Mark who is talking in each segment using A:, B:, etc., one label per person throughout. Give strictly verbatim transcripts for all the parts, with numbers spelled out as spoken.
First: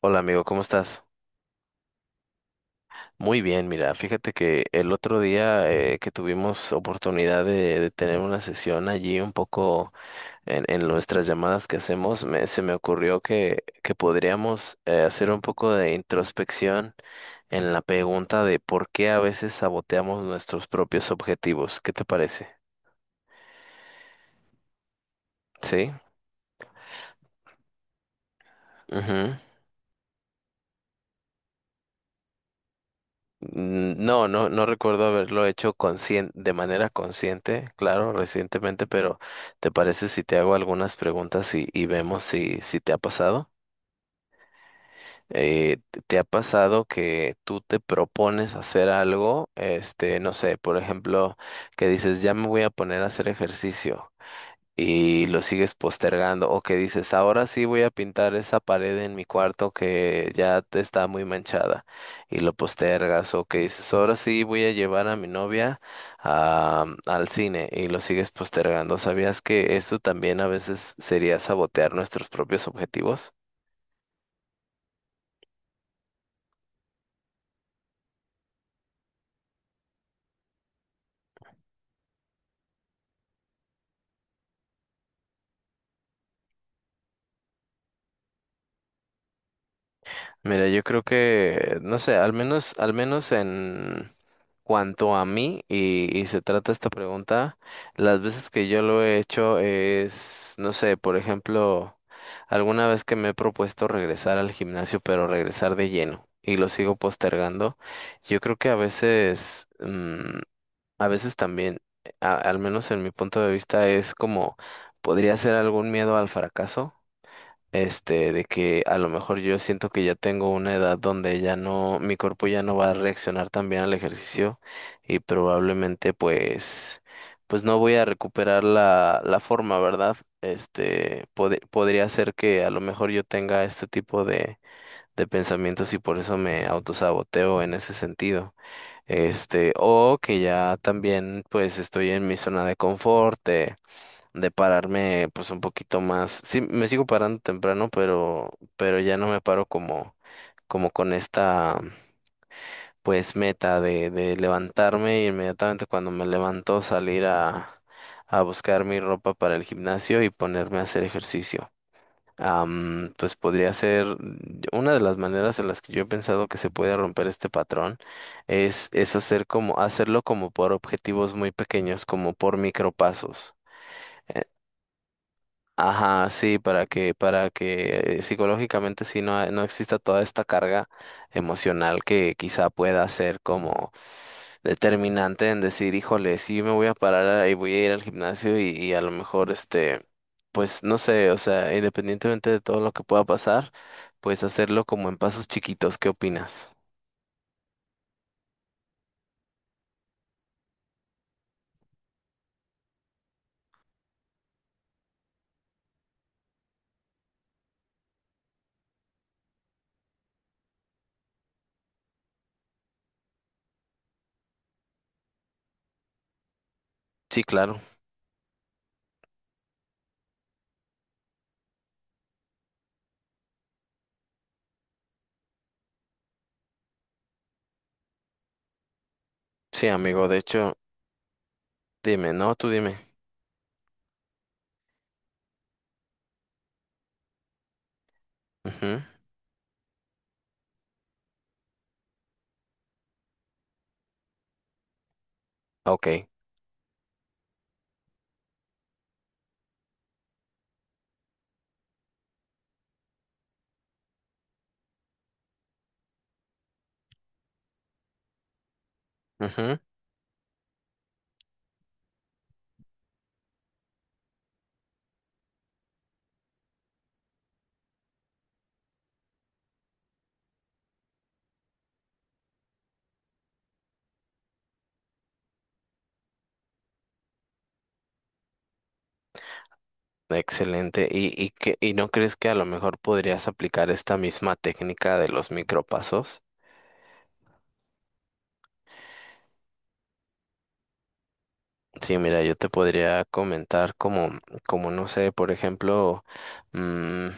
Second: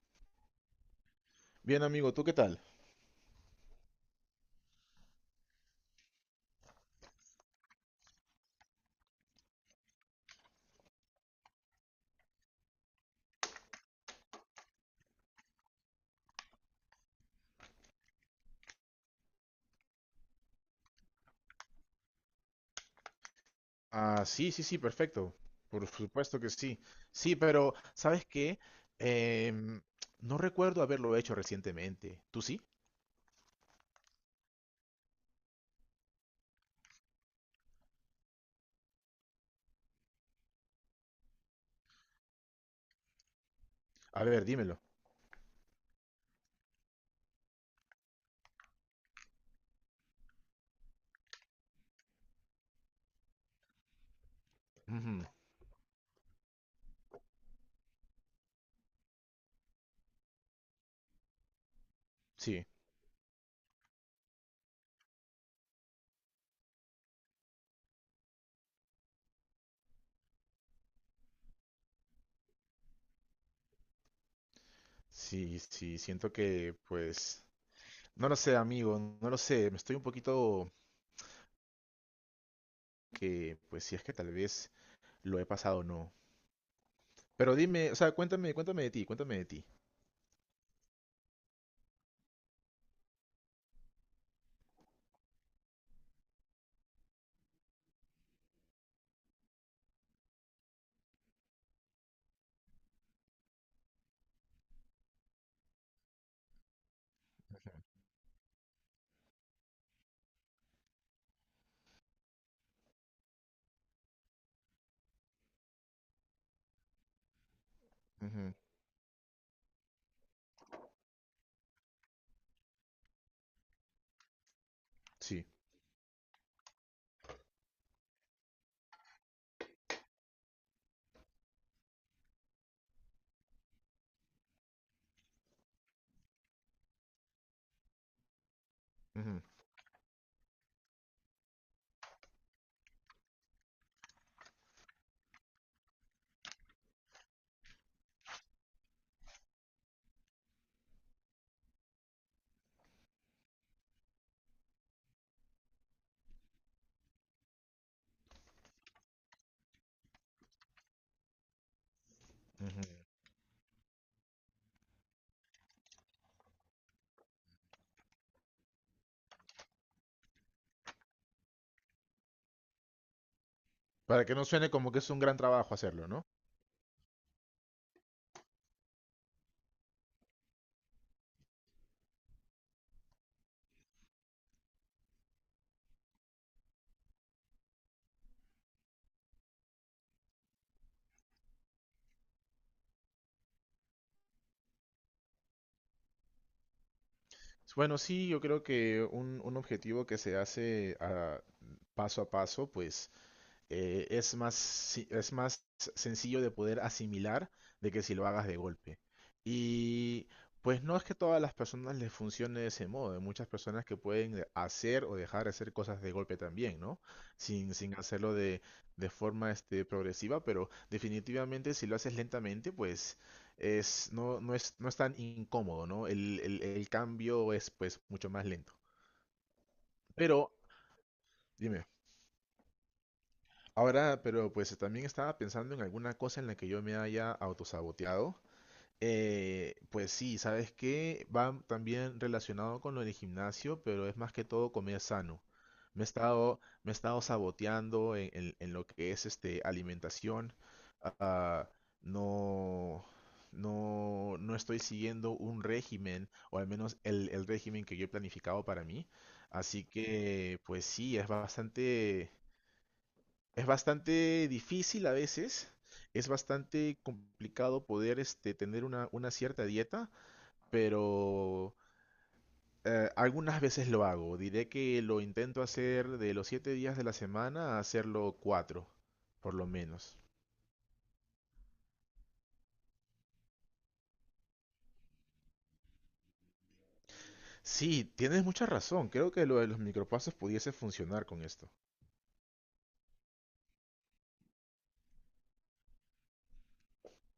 A: Hola amigo, ¿cómo estás?
B: Bien, amigo, ¿tú qué tal?
A: Muy bien, mira, fíjate que el otro día eh, que tuvimos oportunidad de, de tener una sesión allí un poco en, en nuestras llamadas que hacemos, me, se me ocurrió que, que podríamos eh, hacer un poco de introspección en la pregunta de por qué a veces saboteamos nuestros propios objetivos. ¿Qué te parece?
B: Ah, sí, sí, sí, perfecto. Por
A: Sí.
B: supuesto que sí. Sí, pero ¿sabes qué?
A: Ujú.
B: Em, no recuerdo haberlo hecho recientemente. ¿Tú sí?
A: Mm, no, no, no recuerdo haberlo hecho conscien- de manera consciente, claro, recientemente, pero ¿te parece si te hago algunas preguntas y, y vemos si, si te ha pasado?
B: A ver, dímelo.
A: Eh, ¿te te ha pasado que tú te propones hacer algo, este, no sé, por ejemplo, que dices, ya me voy a poner a hacer ejercicio,
B: Ujú.
A: y lo sigues postergando, o que dices, ahora sí voy a pintar esa pared en mi cuarto que ya te está muy manchada, y lo
B: Sí,
A: postergas, o que dices, ahora sí voy a llevar a mi novia a- al cine y lo sigues postergando. ¿Sabías que esto también a veces sería sabotear nuestros propios objetivos?
B: sí, sí, siento que, pues, no lo sé, amigo, no lo sé. Me estoy un poquito que, pues, si es que tal vez lo he pasado o no. Pero dime, o sea, cuéntame, cuéntame de ti, cuéntame de ti.
A: Mira, yo creo que, no sé, al menos, al menos en cuanto a mí y, y se trata esta pregunta, las veces que yo lo he hecho es, no sé, por ejemplo, alguna vez que me he propuesto regresar al gimnasio, pero regresar de lleno y lo sigo postergando, yo creo que a veces, mm, a veces también, a- al menos en mi punto de vista, es como, podría ser algún miedo al fracaso, este, de
B: Ujú.
A: que a lo mejor yo siento que ya tengo una edad donde ya no, mi cuerpo ya no va a reaccionar tan bien al ejercicio y
B: Sí.
A: probablemente pues, pues no voy a recuperar la, la forma, ¿verdad? Este, pod- podría ser que a lo mejor yo tenga este tipo de, de pensamientos y por eso me autosaboteo en ese sentido.
B: Ujú.
A: Este, o que ya también pues estoy en mi zona de confort, eh, de pararme pues un poquito más. Sí, me sigo parando temprano, pero, pero ya no me paro como, como con esta pues meta de, de levantarme y inmediatamente cuando me levanto salir a, a buscar mi ropa para el gimnasio y ponerme a hacer ejercicio.
B: Ujú.
A: Am, pues podría ser mm, una de las maneras en las que yo he pensado que se puede romper este patrón es, es hacer como, hacerlo como por objetivos muy pequeños, como por micropasos.
B: Para que no suene como que es un gran trabajo hacerlo, ¿no?
A: Ajá, sí, para que, para que eh, psicológicamente sí no, ha- no exista toda esta carga emocional que quizá pueda ser como determinante en decir, híjole, sí me voy a parar y voy a ir al gimnasio y, y a lo mejor este, pues no sé, o sea, independientemente de todo lo que pueda pasar, pues hacerlo como en pasos chiquitos, ¿qué opinas?
B: Bueno, sí, yo creo que un, un objetivo que se hace ah, paso a paso, pues eh, es más, si- es más sencillo de poder asimilar de que si lo hagas de golpe. Y pues no es que todas las personas les funcione de ese modo. Hay muchas personas que pueden de- hacer o dejar de hacer cosas de golpe también, ¿no?
A: Sí,
B: Sin,
A: claro.
B: sin hacerlo de, de forma este, progresiva, pero definitivamente si lo haces lentamente, pues es, no, no es, no es tan incómodo, ¿no? El, el, el cambio es pues mucho más lento.
A: Sí, amigo, de
B: Pero,
A: hecho,
B: dime.
A: dime, no, tú dime.
B: Ahora, pero pues eh, también estaba pensando en alguna cosa en la que yo me haya autosaboteado.
A: Ujú.
B: Eh, pues sí, ¿sabes qué? Va también relacionado con lo del gimnasio, pero es más que todo comer sano. Me he
A: Ok.
B: estado, me he estado saboteando en, en- en lo que es este alimentación. Ah, no, no, no estoy siguiendo un régimen, o al menos el, el régimen que yo he planificado para mí.
A: Ujú.
B: Así que, pues sí, es bastante. Es bastante difícil a veces, es bastante complicado poder este, tener una, una cierta dieta, pero eh, algunas veces lo hago. Diré que lo intento hacer de los siete días de la semana a hacerlo cuatro, por lo menos.
A: Excelente. ¿Y, y, que, y no crees que a lo mejor podrías aplicar esta misma técnica de los micropasos?
B: Sí, tienes mucha razón. Creo que lo de los micropasos pudiese funcionar con esto.
A: Sí, mira, yo te podría comentar como, como no sé, por ejemplo, mm,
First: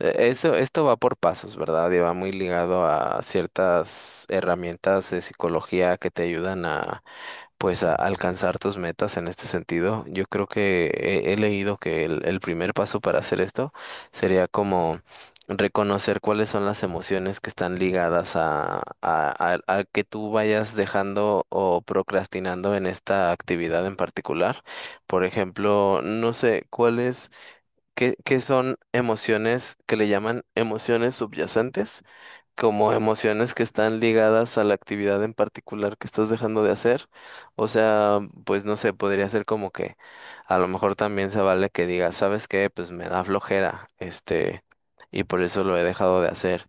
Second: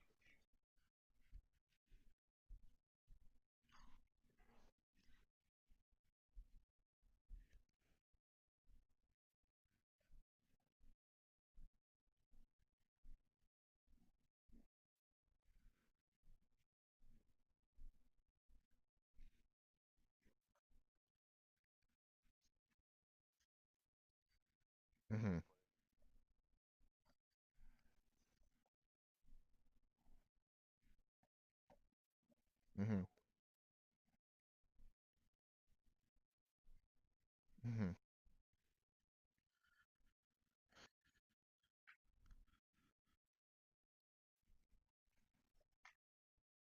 A: eh, eso, esto va por pasos, ¿verdad? Y va muy ligado a ciertas herramientas de psicología que te ayudan a pues a alcanzar tus metas en este sentido. Yo creo que he, he leído que el, el primer paso para hacer esto sería como reconocer cuáles son las emociones que están ligadas a, a, a- a que tú vayas dejando o procrastinando en esta actividad en particular. Por
B: Ujú.
A: ejemplo, no sé cuáles, qué, qué son emociones que le llaman emociones subyacentes como
B: Ujú.
A: emociones que están ligadas a la actividad en particular que estás dejando de hacer. O
B: Ujú.
A: sea, pues no sé, podría ser como que a lo mejor también se vale que digas, ¿sabes qué? Pues me da flojera, este, y por eso lo he dejado de hacer.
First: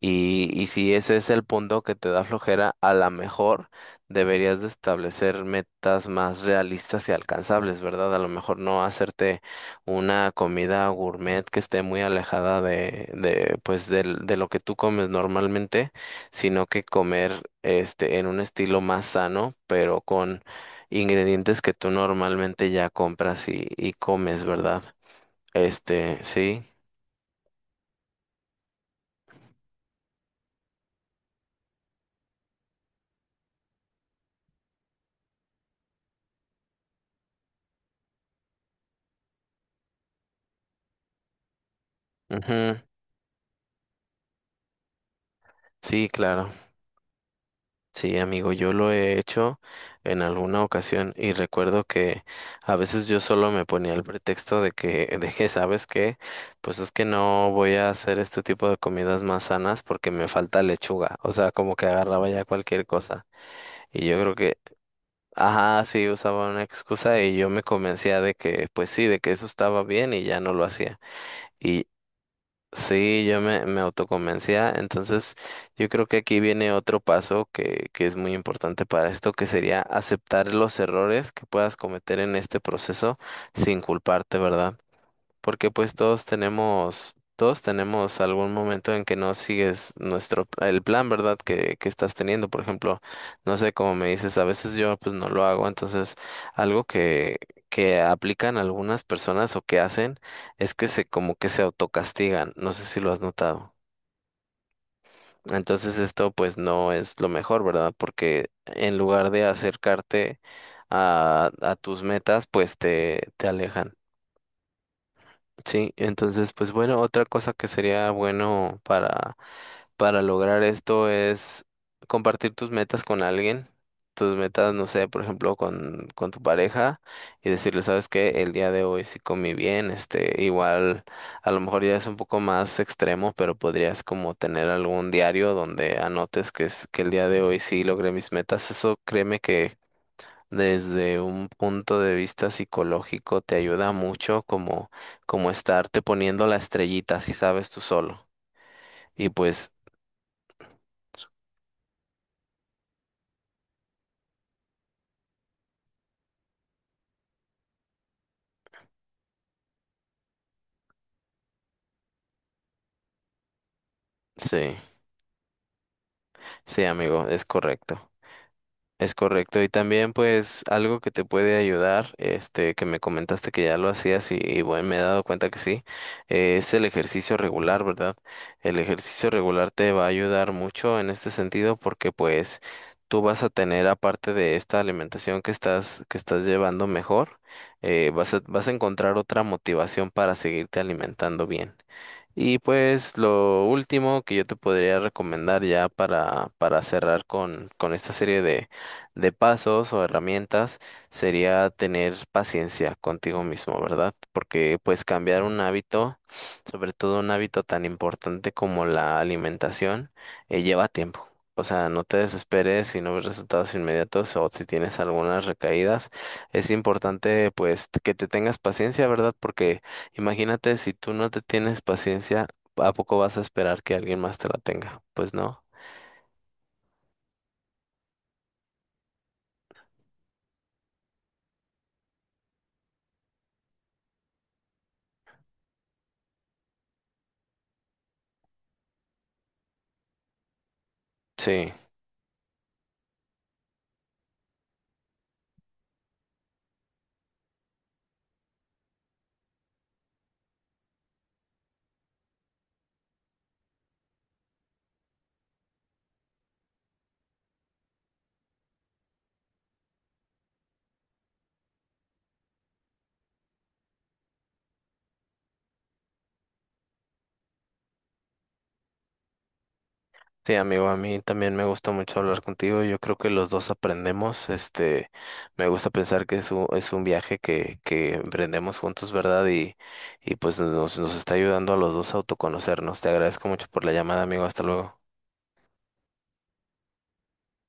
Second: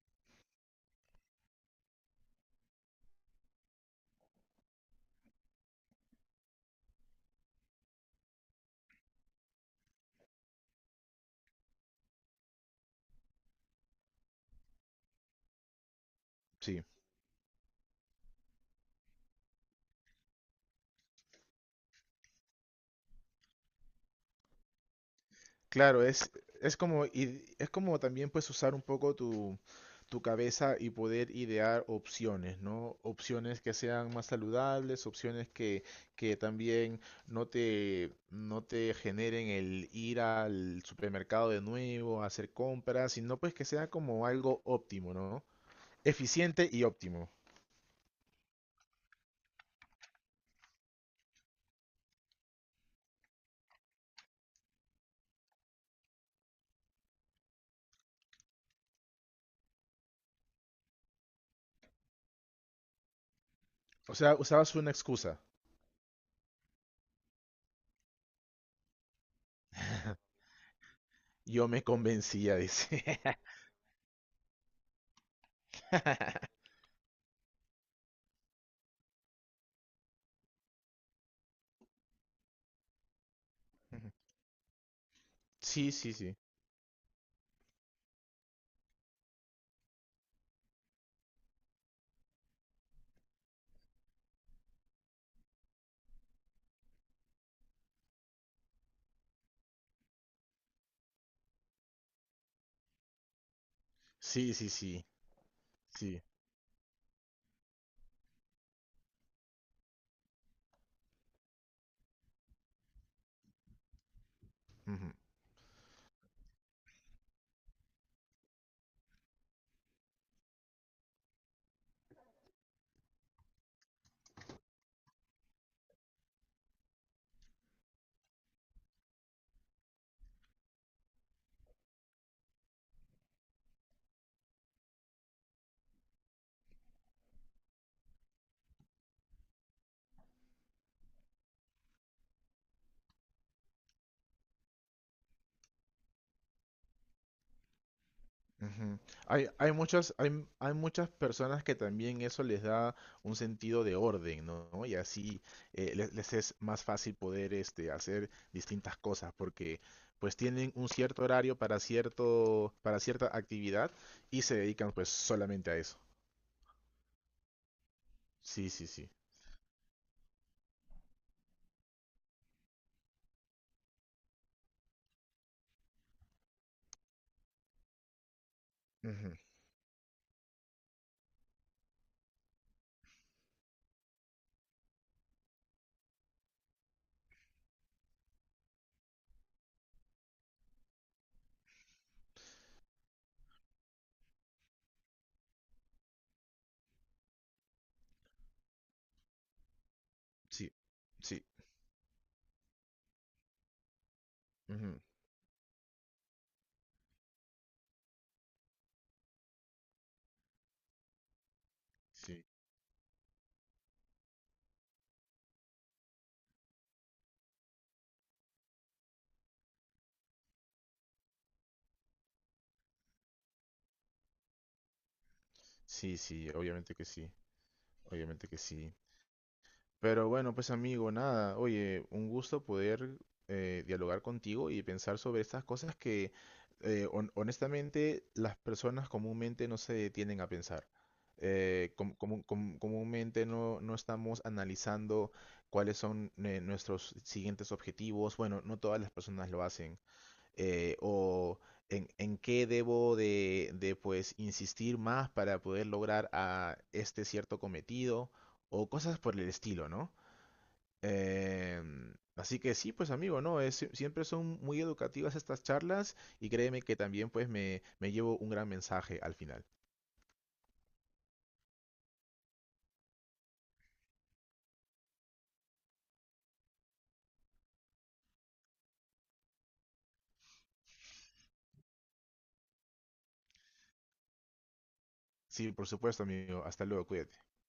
A: Y, y si ese es el punto que te da flojera, a lo mejor deberías de establecer metas más realistas y alcanzables, ¿verdad? A lo mejor no hacerte una comida gourmet que esté muy alejada de, de pues del- de lo que tú comes normalmente, sino
B: Sí.
A: que comer este en un estilo más sano, pero con ingredientes que tú normalmente ya compras y, y comes, ¿verdad?
B: Claro,
A: Este,
B: es,
A: sí.
B: es como, id- es como también pues usar un poco tu, tu cabeza y poder idear opciones, ¿no? Opciones que sean más saludables, opciones que, que también no te, no te generen el ir al supermercado de nuevo a hacer
A: Ujú.
B: compras, sino pues que sea como algo óptimo, ¿no?
A: Sí, claro.
B: Eficiente y óptimo.
A: Sí, amigo, yo lo he hecho en alguna ocasión y recuerdo que a veces yo solo me ponía el pretexto de que, de que, ¿sabes qué? Pues es que no voy a hacer este tipo de comidas más sanas porque me falta lechuga. O sea, como que agarraba ya cualquier cosa. Y
B: O
A: yo creo
B: sea,
A: que,
B: usabas una excusa.
A: ajá, sí, usaba una excusa y yo me convencía de que, pues sí, de que eso estaba bien y ya no lo hacía.
B: Yo me convencía, dice.
A: Sí, yo me, me autoconvencía. Entonces, yo creo que aquí viene otro paso que, que es muy importante para esto, que sería aceptar los errores que puedas cometer en este proceso sin culparte, ¿verdad? Porque
B: Sí,
A: pues
B: sí,
A: todos
B: sí.
A: tenemos, todos tenemos algún momento en que no sigues nuestro, el plan, ¿verdad? Que, que estás teniendo, por ejemplo, no sé, como me dices, a veces yo pues no lo hago, entonces algo que, que aplican algunas personas o que hacen es que se, como que se autocastigan, no sé si lo has notado.
B: Sí, sí, sí.
A: Entonces
B: Sí.
A: esto pues no es lo mejor, ¿verdad? Porque en lugar de acercarte a, a tus metas, pues te, te alejan.
B: Ujú.
A: Sí, entonces, pues bueno, otra cosa que sería bueno para, para lograr esto es compartir tus metas con alguien, tus metas, no sé, por ejemplo, con, con tu pareja y decirle, sabes que el día de hoy sí comí bien, este, igual, a lo mejor ya es un poco más extremo, pero podrías como tener algún diario donde anotes que es, que el día de hoy sí logré mis metas. Eso créeme que desde un punto de vista psicológico te ayuda mucho como, como estarte poniendo la estrellita si sabes tú solo.
B: Ujú.
A: Y
B: Hay,
A: pues
B: hay muchas, hay, m- hay muchas personas que también eso les da un sentido de orden, ¿no? ¿No? Y así eh, les, les es más fácil poder este, hacer distintas cosas porque pues tienen un cierto horario para cierto, para cierta actividad y se
A: sí,
B: dedican pues solamente a eso.
A: sí, amigo, es correcto.
B: Sí, sí, sí.
A: Es correcto. Y también pues algo que te puede ayudar, este, que me comentaste que ya lo hacías y, y bueno, me he dado cuenta que sí, eh, es el ejercicio regular, ¿verdad? El ejercicio
B: Ujú.
A: regular te va a ayudar mucho en este sentido porque pues tú vas a tener aparte de esta alimentación que estás, que estás llevando mejor, eh, vas a, vas a encontrar otra motivación para seguirte alimentando bien. Y pues lo último que yo te podría recomendar ya para, para cerrar con, con esta serie de pasos o
B: Sí,
A: herramientas
B: sí,
A: sería tener paciencia contigo mismo, ¿verdad? Porque
B: ujú,
A: pues cambiar un hábito, sobre todo un hábito tan importante como la alimentación, eh, lleva tiempo. O sea, no te
B: sí,
A: desesperes si no ves resultados inmediatos o si tienes algunas recaídas. Es importante pues que te tengas paciencia, ¿verdad? Porque imagínate si tú no te tienes paciencia, ¿a poco vas a esperar que alguien más te la tenga? Pues no.
B: sí, sí, obviamente que sí, obviamente que sí. Pero bueno, pues amigo, nada, oye, un gusto poder eh, dialogar contigo y pensar sobre estas cosas que eh, hon- honestamente las personas comúnmente no se detienen a pensar.
A: Sí.
B: Eh, com- comú- com- comúnmente no, no estamos analizando cuáles son eh, nuestros siguientes objetivos. Bueno, no todas las personas lo hacen. Eh, o en, en qué debo de, de pues insistir más para poder lograr a este cierto cometido o cosas por el estilo, ¿no? Em, así que sí, pues amigo, ¿no? Es, sie- siempre son muy educativas estas charlas y créeme que también pues me, me llevo un gran mensaje al final.
A: Sí, amigo, a mí también me gusta mucho hablar contigo. Yo creo que los dos aprendemos. Este, me gusta pensar que es un, es un viaje que, que emprendemos juntos, ¿verdad? Y, y pues nos, nos está ayudando a los dos a autoconocernos. Te agradezco mucho por la llamada, amigo. Hasta luego.
B: Sí, por supuesto, amigo. Hasta luego, cuídate.